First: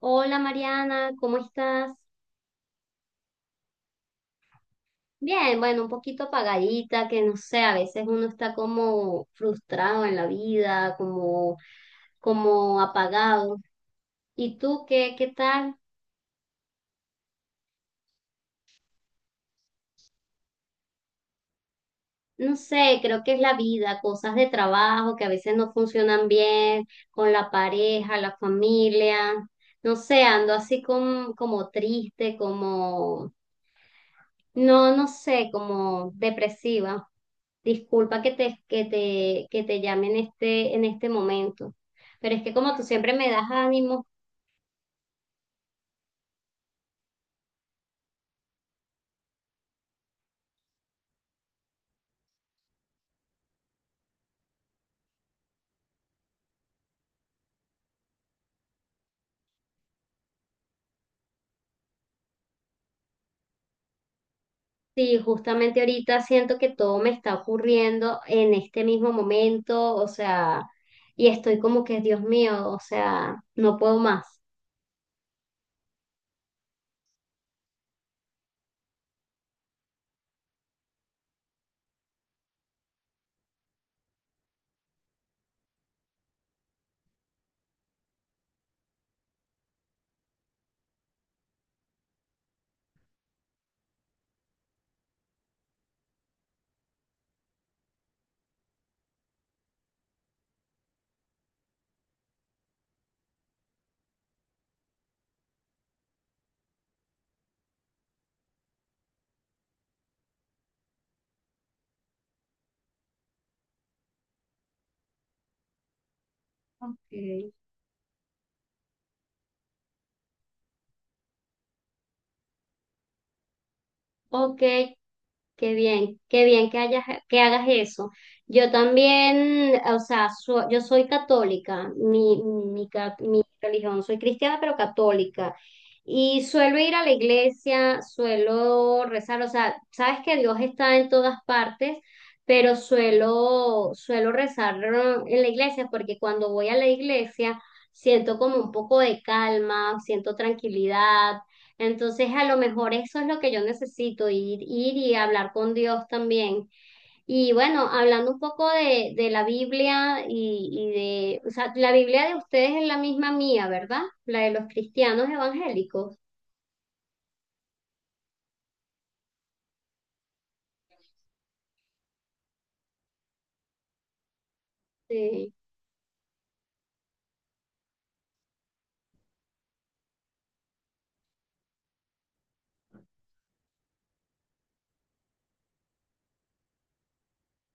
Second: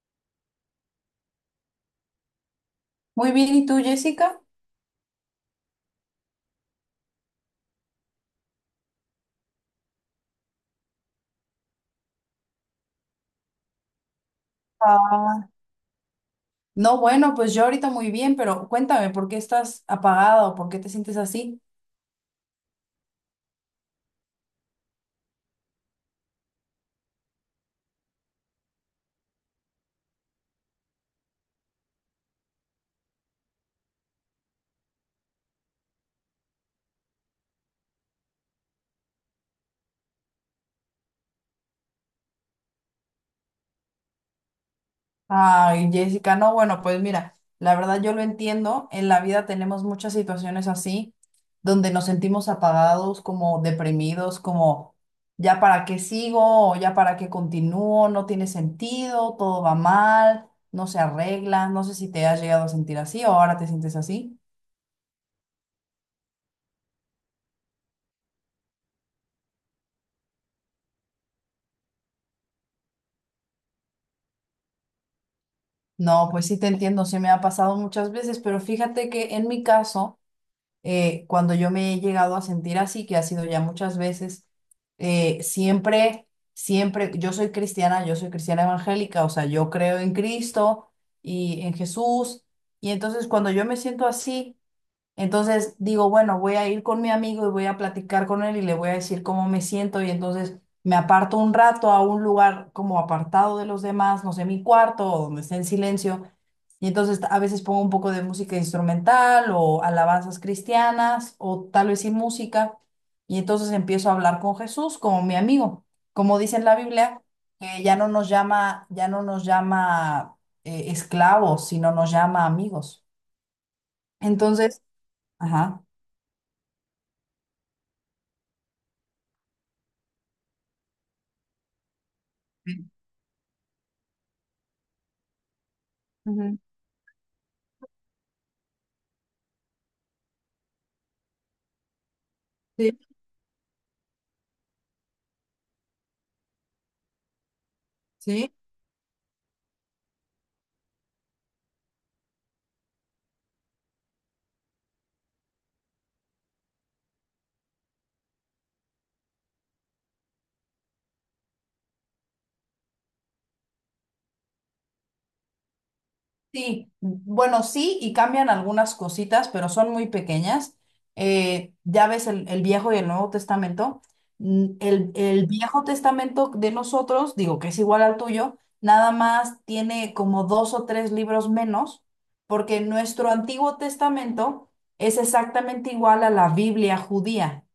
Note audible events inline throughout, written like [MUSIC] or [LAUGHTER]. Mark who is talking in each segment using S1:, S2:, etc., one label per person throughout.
S1: Hola Mariana, ¿cómo estás?
S2: Muy bien, ¿y tú, Jessica?
S1: Bien, bueno, un poquito apagadita, que no sé, a veces uno está como frustrado en la vida, como, como apagado. ¿Y tú qué
S2: Ah,
S1: tal?
S2: no, bueno, pues yo ahorita muy bien, pero cuéntame, ¿por qué estás apagada o por qué te sientes así?
S1: No sé, creo que es la vida, cosas de trabajo que a veces no funcionan bien, con la pareja, la familia. No sé, ando así como triste, no sé, como depresiva. Disculpa que te llame en este momento, pero es que como tú siempre me das ánimo.
S2: Ay, Jessica, no, bueno, pues mira, la verdad yo lo entiendo, en la vida tenemos muchas situaciones así, donde nos sentimos apagados, como deprimidos, como ya para qué sigo o ya para qué continúo, no tiene sentido, todo va mal, no se arregla, no sé si te has llegado a sentir así o ahora te sientes así.
S1: Sí, justamente ahorita siento que todo me está ocurriendo en este mismo momento, o sea, y estoy como que, Dios mío, o sea, no puedo más.
S2: No, pues sí te entiendo, sí me ha pasado muchas veces, pero fíjate que en mi caso, cuando yo me he llegado a sentir así, que ha sido ya muchas veces, siempre, siempre, yo soy cristiana evangélica, o sea, yo creo en Cristo y en Jesús, y entonces cuando yo me siento así, entonces digo, bueno, voy a ir con mi amigo y voy a platicar con él y le voy a decir cómo me siento, y entonces me aparto un rato a un lugar como apartado de los demás, no sé, mi cuarto o donde esté en silencio y entonces a veces pongo un poco de música instrumental o alabanzas cristianas o tal vez sin música. Y entonces empiezo a hablar con Jesús como mi amigo. Como dice en la
S1: Ok.
S2: Biblia, que ya no nos llama esclavos, sino nos llama amigos.
S1: Ok.
S2: Entonces, ajá.
S1: Qué bien que hagas eso. Yo también, o sea, yo soy católica, mi religión, soy cristiana pero católica. Y
S2: Ujú.
S1: suelo ir a la iglesia, suelo rezar, o sea, sabes que Dios está en todas partes, pero
S2: Sí,
S1: suelo rezar, ¿no? En la iglesia, porque cuando voy a la iglesia siento
S2: sí.
S1: como un poco de calma, siento tranquilidad, entonces, a lo mejor eso es lo que yo necesito, ir y hablar con Dios también. Y bueno, hablando un poco de la Biblia y o sea, la Biblia de ustedes es la misma mía, ¿verdad? La de los cristianos evangélicos.
S2: Sí, bueno, sí, y cambian algunas cositas, pero son muy pequeñas. Ya ves el Viejo y el Nuevo Testamento. El
S1: Sí.
S2: Viejo Testamento de nosotros, digo que es igual al tuyo, nada más tiene como dos o tres libros menos, porque nuestro Antiguo Testamento es exactamente igual a la Biblia judía,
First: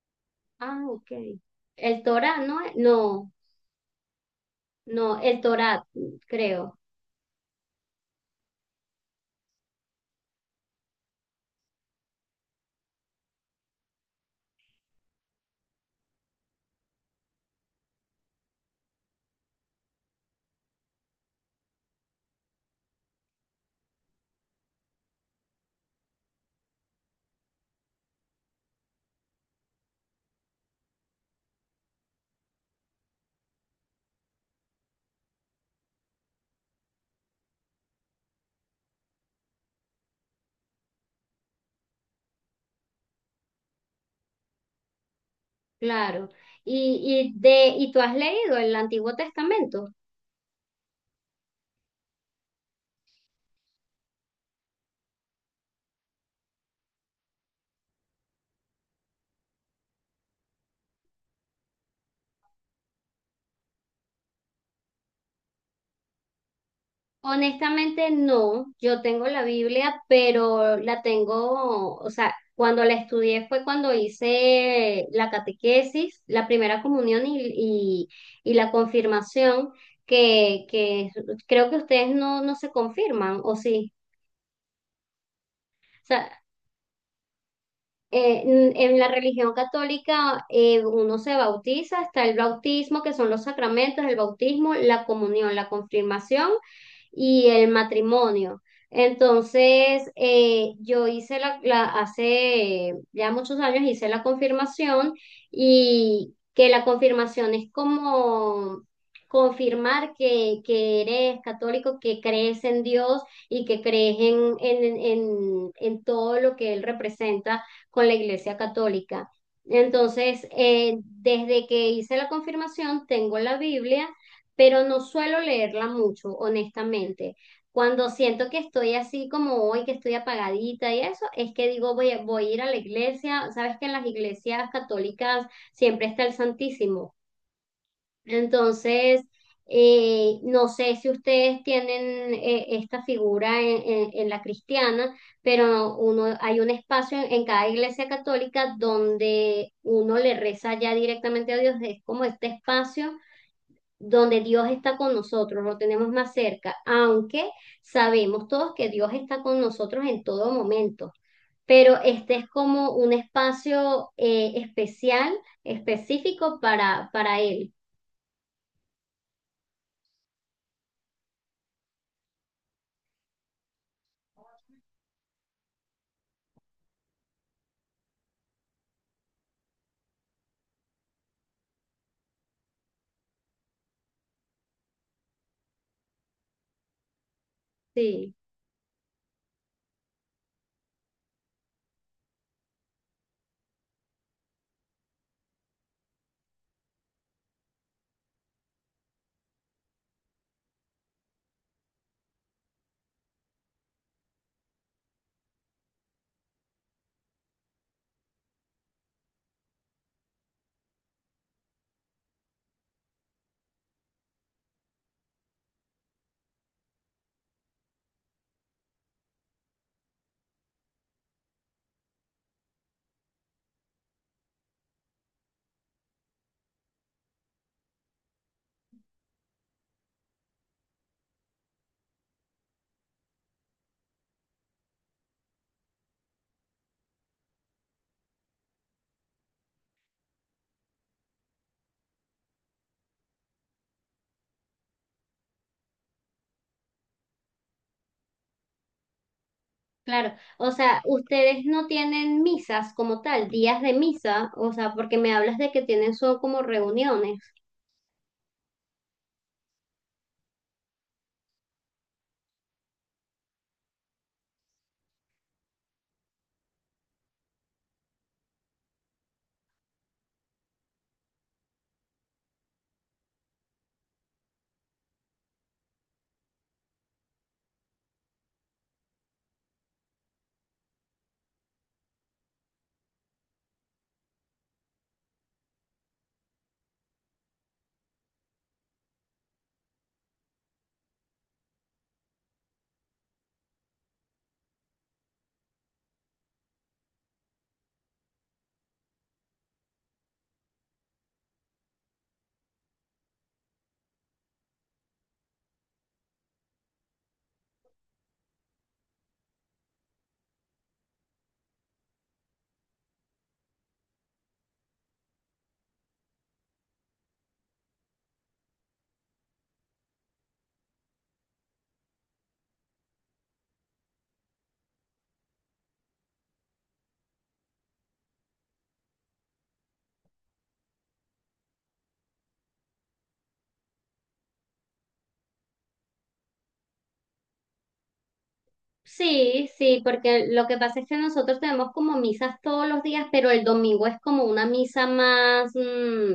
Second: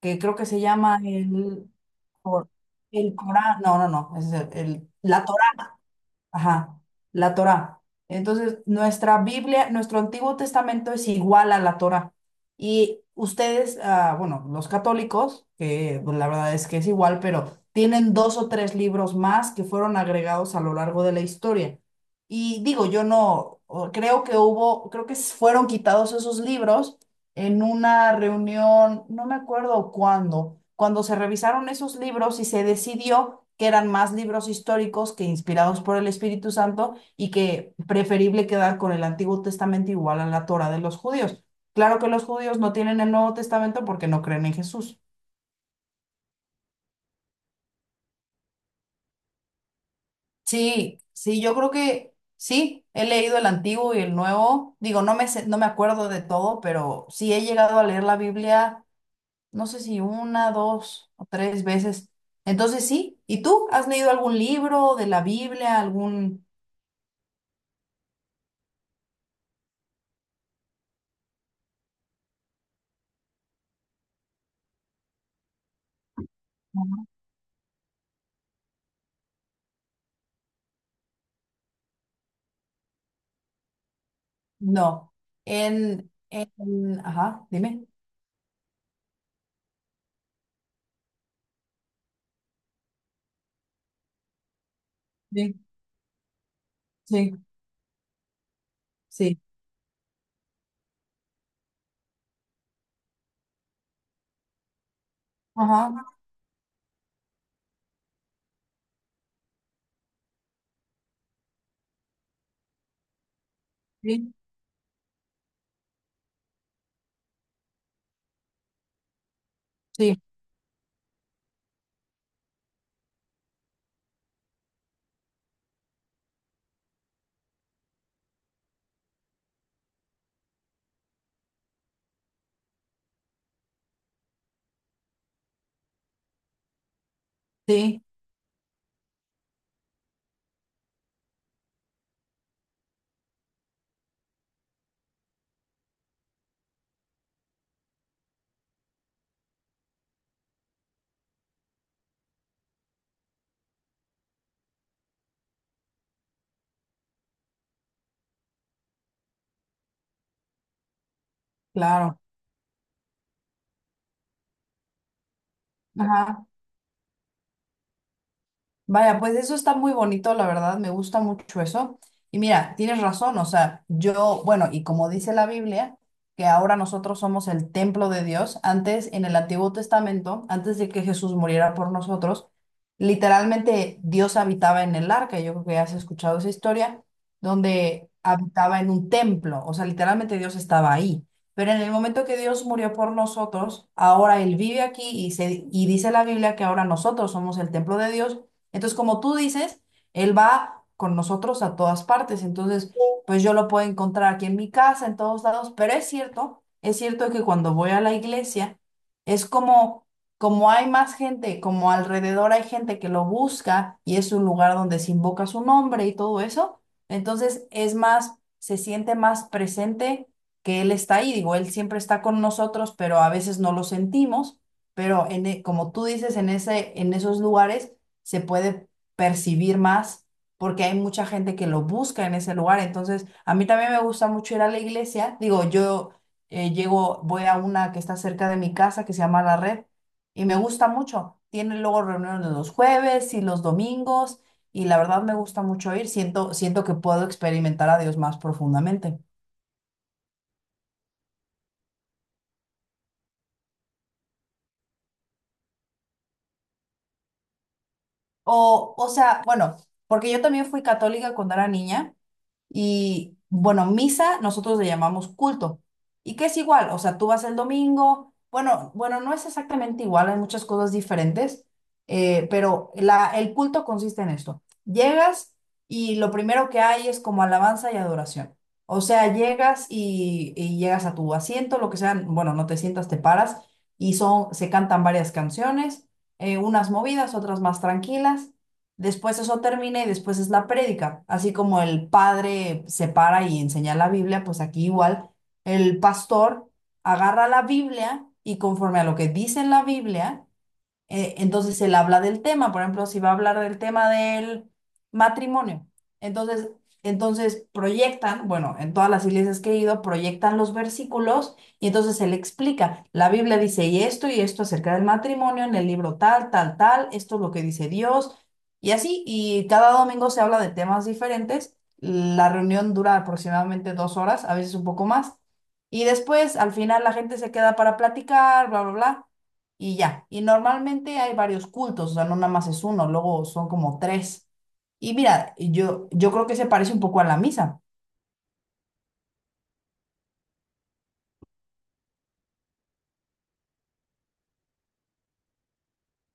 S2: que creo que se
S1: Ah,
S2: llama
S1: ok.
S2: el,
S1: El Torá,
S2: Cor-
S1: ¿no?
S2: el
S1: No,
S2: Corán, no, no, no, es
S1: no,
S2: la,
S1: el Torá, creo,
S2: ajá, la Torá. Entonces, nuestra Biblia, nuestro Antiguo Testamento es igual a la Torá. Y ustedes, ah, bueno, los católicos, que pues, la verdad es que es igual, pero tienen dos o tres libros más que fueron agregados a lo largo de la historia. Y digo, yo no, o- creo que hubo, creo que s- fueron quitados esos libros en una reunión, no me acuerdo cuándo, cuando se revisaron esos libros y se decidió que eran más libros históricos que inspirados por el Espíritu Santo y que preferible quedar con el Antiguo Testamento igual a la Torá de los judíos. Claro que los judíos no tienen el Nuevo Testamento porque no creen en Jesús.
S1: claro. ¿Y tú has leído el Antiguo Testamento?
S2: Sí, sí, yo creo que sí, he leído el Antiguo y el Nuevo. Digo, no me acuerdo de todo, pero sí he llegado a leer la Biblia no sé si una, dos o tres veces. Entonces sí. ¿Y tú has leído algún libro de la Biblia, algún...
S1: Honestamente no, yo tengo la Biblia, pero la tengo, o sea, cuando la estudié fue cuando hice la catequesis, la primera comunión y la confirmación, que creo que ustedes no se confirman, ¿o sí?
S2: No.
S1: O
S2: En...
S1: sea,
S2: Ajá, dime.
S1: en la religión católica, uno se bautiza, está el bautismo, que son los sacramentos, el bautismo, la comunión,
S2: Sí,
S1: la confirmación
S2: sí,
S1: y el matrimonio.
S2: sí,
S1: Entonces, yo hice hace ya muchos años hice la confirmación,
S2: ajá,
S1: y que la confirmación es como confirmar que eres católico, que crees en Dios y que crees
S2: sí,
S1: en todo lo que Él representa, con la Iglesia Católica.
S2: sí,
S1: Entonces, desde que hice la confirmación, tengo la Biblia pero no suelo leerla mucho, honestamente. Cuando siento que estoy así como hoy, que estoy apagadita y eso, es que digo, voy a ir a la iglesia. Sabes que en las iglesias católicas siempre está el Santísimo.
S2: sí,
S1: Entonces, no sé si ustedes tienen, esta figura en la cristiana, pero uno, hay un espacio en cada iglesia católica donde uno le reza ya directamente a Dios. Es como este espacio donde Dios está con nosotros, lo tenemos más cerca, aunque sabemos todos que Dios está con nosotros en todo momento. Pero
S2: claro.
S1: este es como un espacio, especial,
S2: Ajá.
S1: específico para Él.
S2: Vaya, pues eso está muy bonito, la verdad, me gusta mucho eso. Y mira, tienes razón, o sea, yo, bueno, y como dice la Biblia, que ahora nosotros somos el templo de Dios, antes en el Antiguo Testamento, antes de que Jesús muriera por nosotros, literalmente Dios habitaba en el arca, yo creo que ya has escuchado esa historia, donde
S1: Sí,
S2: habitaba en un templo, o sea, literalmente Dios estaba ahí. Pero en el momento que Dios murió por nosotros, ahora Él vive aquí y dice la Biblia que ahora nosotros somos el templo de Dios, entonces, como tú dices, él va con nosotros a todas partes. Entonces, pues yo lo puedo encontrar aquí en mi casa, en todos lados. Pero es cierto que cuando voy a la iglesia, es como hay más gente, como alrededor hay gente que lo busca y es un lugar donde se invoca su nombre y todo eso. Entonces, es más, se siente más presente que él está ahí. Digo, él siempre está con nosotros, pero a veces no lo sentimos. Pero como tú dices, en esos lugares se puede percibir más porque hay mucha gente que lo busca en ese lugar. Entonces, a mí también me gusta mucho ir a la iglesia. Digo, yo llego, voy a una que está cerca de mi casa que se llama La Red y me gusta mucho. Tienen luego reuniones los jueves y los domingos y la verdad me gusta mucho ir. Siento que puedo experimentar a Dios más profundamente.
S1: claro. O sea, ustedes no tienen misas como tal, días de misa, o sea, porque me hablas de que tienen son como reuniones.
S2: O sea, bueno, porque yo también fui católica cuando era niña. Y bueno, misa nosotros le llamamos culto. ¿Y qué es igual? O sea, tú vas el domingo, bueno, bueno, no es exactamente igual, hay muchas cosas diferentes, pero el culto consiste en esto. Llegas y lo primero que hay es como alabanza y adoración. O sea, llegas y llegas a tu asiento, lo que sea, bueno, no te sientas, te paras y se cantan varias canciones, unas movidas, otras más tranquilas. Después eso termina y después es la prédica. Así como el padre se para y enseña la Biblia, pues aquí igual el pastor agarra la Biblia y conforme a lo que dice en la Biblia, entonces él habla del tema, por ejemplo, si va a hablar del tema del matrimonio. Entonces, entonces proyectan, bueno, en todas las iglesias que he ido, proyectan los versículos y entonces él explica, la Biblia dice y esto acerca del matrimonio, en el libro tal, tal, tal, esto es lo que dice Dios y así, y cada domingo se habla de temas diferentes. La reunión dura aproximadamente 2 horas, a veces un poco más. Y después, al final, la gente se queda para platicar, bla, bla, bla y ya. Y normalmente hay varios cultos, o sea, no nada más es uno, luego son como tres. Y mira, yo creo que se parece un poco a la misa.
S1: Sí, sí, porque lo que pasa es que nosotros tenemos como misas todos los días, pero el domingo es como una misa más, mm,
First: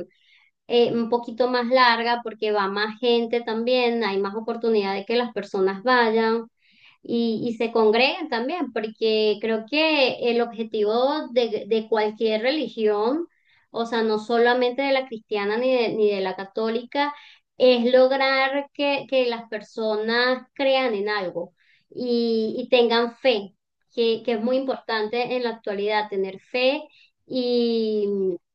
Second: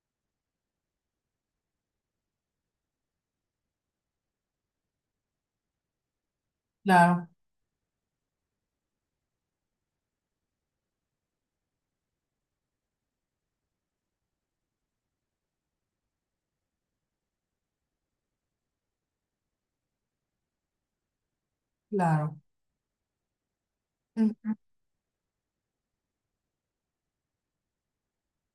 S1: un poquito más larga porque va más gente también, hay más oportunidad de que las personas vayan
S2: Claro,
S1: y, se congregan también, porque creo que el objetivo de cualquier religión, o sea, no solamente de la cristiana ni de la católica, es lograr que las personas crean en algo
S2: claro.
S1: y, tengan fe, que
S2: Ujú,
S1: es muy importante en la actualidad, tener fe. Y,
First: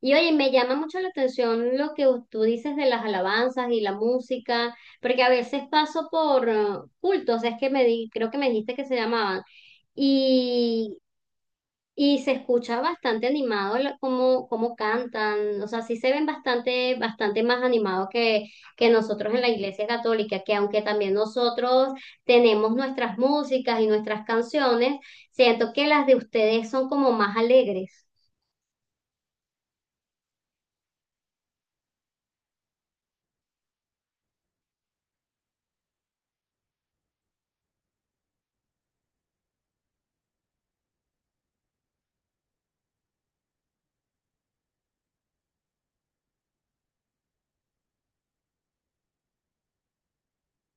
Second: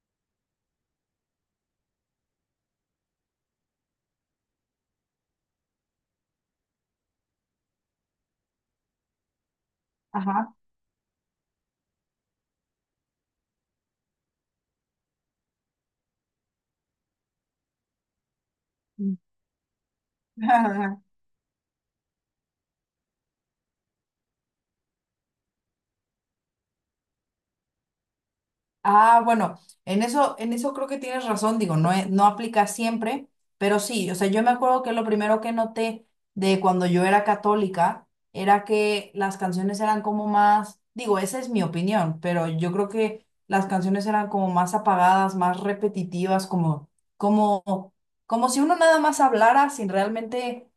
S1: y oye, me llama mucho la atención lo que tú dices de las alabanzas y la música porque a veces paso por cultos, es que me di, creo que me dijiste que se llamaban,
S2: ajá.
S1: y, y se escucha bastante animado, cómo, cómo cantan, o sea, sí se ven bastante, bastante más animados que nosotros en la Iglesia Católica, que aunque
S2: [LAUGHS]
S1: también nosotros tenemos nuestras músicas y nuestras canciones, siento que las de ustedes son como más alegres.
S2: Ah, bueno, en eso creo que tienes razón, digo, no, no aplica siempre, pero sí, o sea, yo me acuerdo que lo primero que noté de cuando yo era católica era que las canciones eran como más, digo, esa es mi opinión, pero yo creo que las canciones eran como más apagadas, más repetitivas, como, como si uno nada más hablara sin realmente,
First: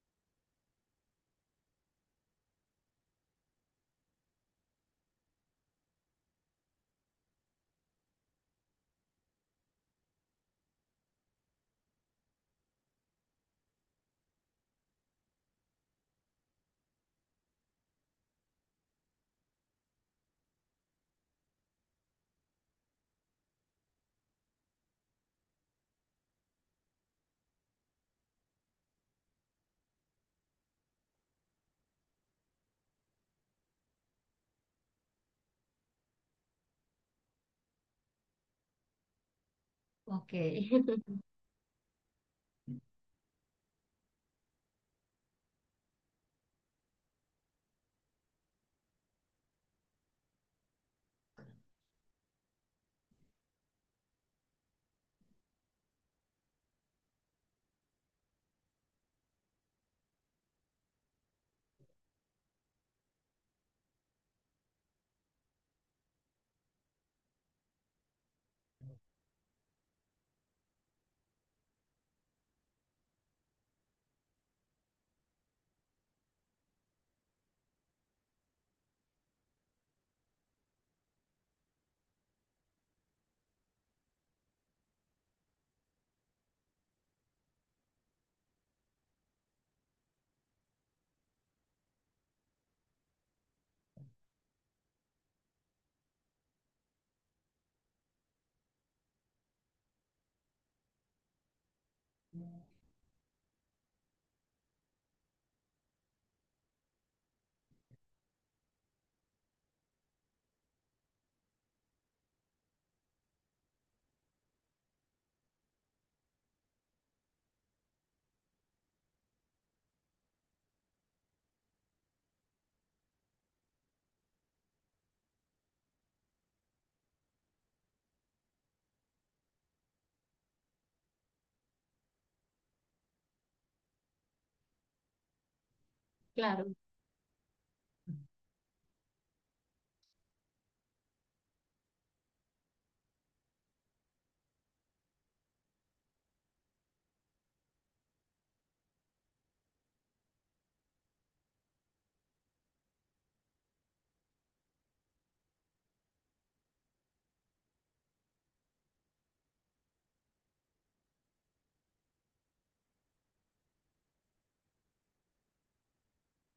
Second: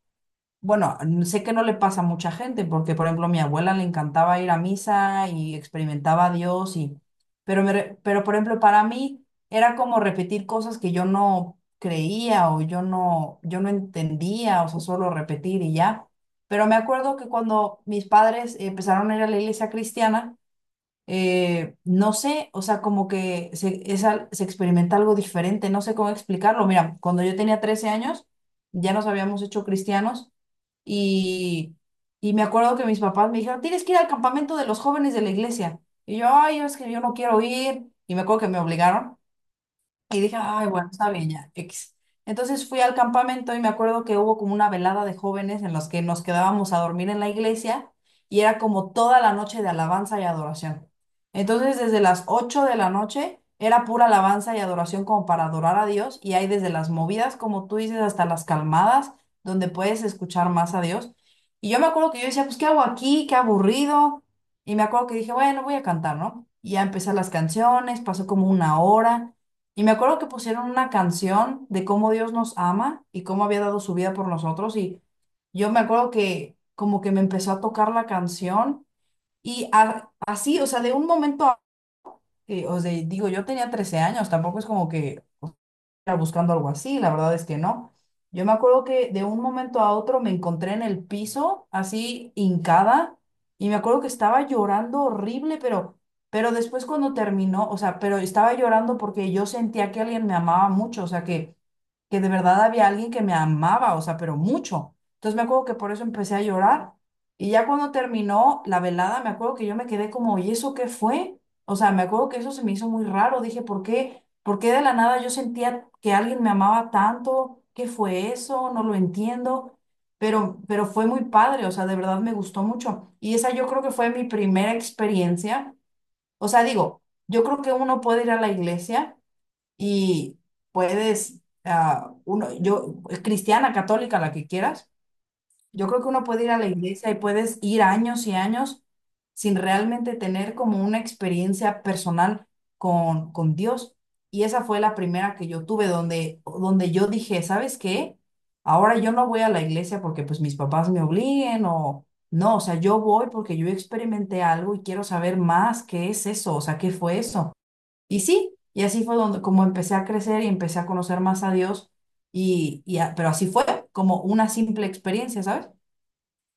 S2: bueno, sé que no le pasa a mucha gente, porque por ejemplo a mi abuela le encantaba ir a misa y experimentaba a Dios y, pero pero por ejemplo para mí era como repetir cosas que yo no creía o yo no entendía, o sea, solo repetir y ya. Pero me acuerdo que cuando mis padres empezaron a ir a la iglesia cristiana, no sé, o sea, como que se, es al- se experimenta algo diferente, no sé cómo explicarlo. Mira, cuando yo tenía 13 años, ya nos habíamos hecho cristianos y, y me acuerdo que mis papás me dijeron, tienes que ir al campamento de los jóvenes de la iglesia. Y yo, ay, es que yo no quiero ir. Y me acuerdo que me obligaron. Y
S1: Ok.
S2: dije, ay, bueno, está
S1: [LAUGHS]
S2: bien ya, X. Entonces fui al campamento y me acuerdo que hubo como una velada de jóvenes en los que nos quedábamos a dormir en la iglesia y era como toda la noche de alabanza y adoración. Entonces desde las 8 de la noche era pura alabanza y adoración como para adorar a Dios y hay desde las movidas, como tú dices, hasta las calmadas, donde puedes escuchar más a Dios. Y yo me acuerdo que yo decía, pues, ¿qué hago aquí? Qué aburrido. Y me acuerdo que dije, bueno, voy a cantar, ¿no? Y ya empecé las canciones, pasó como una hora. Y me acuerdo que pusieron una canción de cómo Dios nos ama y cómo había dado su vida por nosotros. Y yo me acuerdo que como que me empezó a tocar la canción así, o sea, de un momento a o sea, digo, yo tenía 13 años, tampoco es como que buscando algo así, la verdad es que no. Yo me acuerdo que de un momento a otro me encontré en el piso, así hincada, y me acuerdo que estaba llorando horrible, pero después cuando terminó, o sea, pero estaba llorando porque yo sentía que alguien me amaba mucho, o sea, que de verdad había alguien que me amaba, o sea, pero mucho. Entonces me acuerdo que por eso empecé a llorar. Y ya cuando terminó la velada, me acuerdo que yo me quedé como, ¿y eso qué fue? O sea, me acuerdo que eso se me hizo muy raro. Dije, ¿por qué? ¿Por qué de la nada yo sentía que alguien me amaba tanto? ¿Qué fue eso? No lo entiendo. Pero fue muy padre, o sea, de verdad me gustó mucho. Y esa yo creo que fue mi primera experiencia. O sea, digo, yo creo que uno puede ir a la iglesia y puedes, ah, uno, yo, cristiana, católica, la que quieras, yo creo que uno puede ir a la
S1: Claro.
S2: iglesia y puedes ir años y años sin realmente tener como una experiencia personal con Dios. Y esa fue la primera que yo tuve donde yo dije, ¿sabes qué? Ahora yo no voy a la iglesia porque pues mis papás me obliguen o no, o sea, yo voy porque yo experimenté algo y quiero saber más qué es eso, o sea, qué fue eso. Y sí, y así fue donde como empecé a crecer y empecé a conocer más a Dios, pero así fue como una simple experiencia, ¿sabes?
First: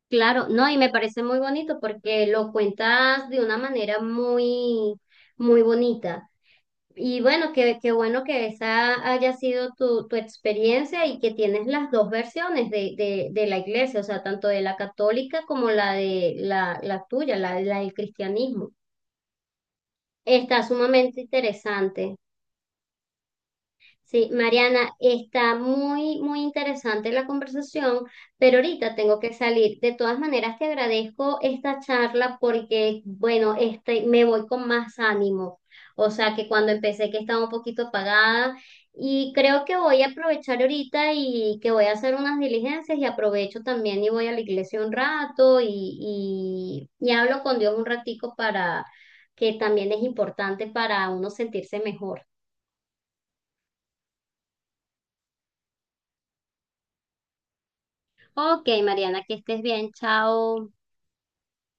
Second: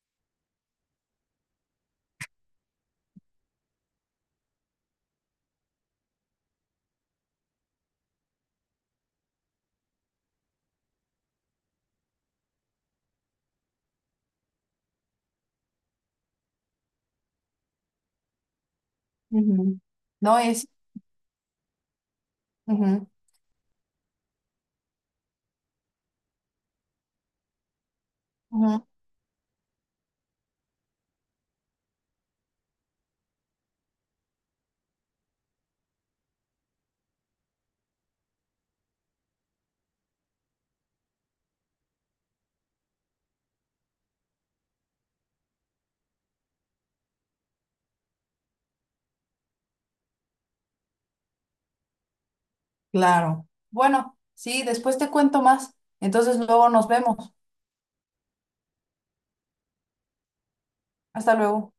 S1: Claro, no, y me parece muy bonito porque lo cuentas de una manera muy, muy bonita. Y bueno, qué bueno que esa haya sido tu experiencia y que tienes las dos versiones de la iglesia, o sea, tanto de la católica como la de la tuya, la del cristianismo.
S2: Ujú. No
S1: Está
S2: es.
S1: sumamente interesante.
S2: Ujú,
S1: Sí, Mariana, está muy interesante la conversación, pero
S2: ujú,
S1: ahorita tengo que salir. De todas maneras, te agradezco esta charla porque, bueno, este, me voy con más ánimo. O sea, que cuando empecé que estaba un poquito apagada y creo que voy a aprovechar ahorita y que voy a hacer unas diligencias y aprovecho también y voy a la iglesia un rato y hablo con Dios un ratico, para que también es importante para uno sentirse mejor.
S2: claro. Bueno, sí, después te cuento más. Entonces luego nos vemos.
S1: Ok, Mariana, que estés bien. Chao.
S2: Hasta luego.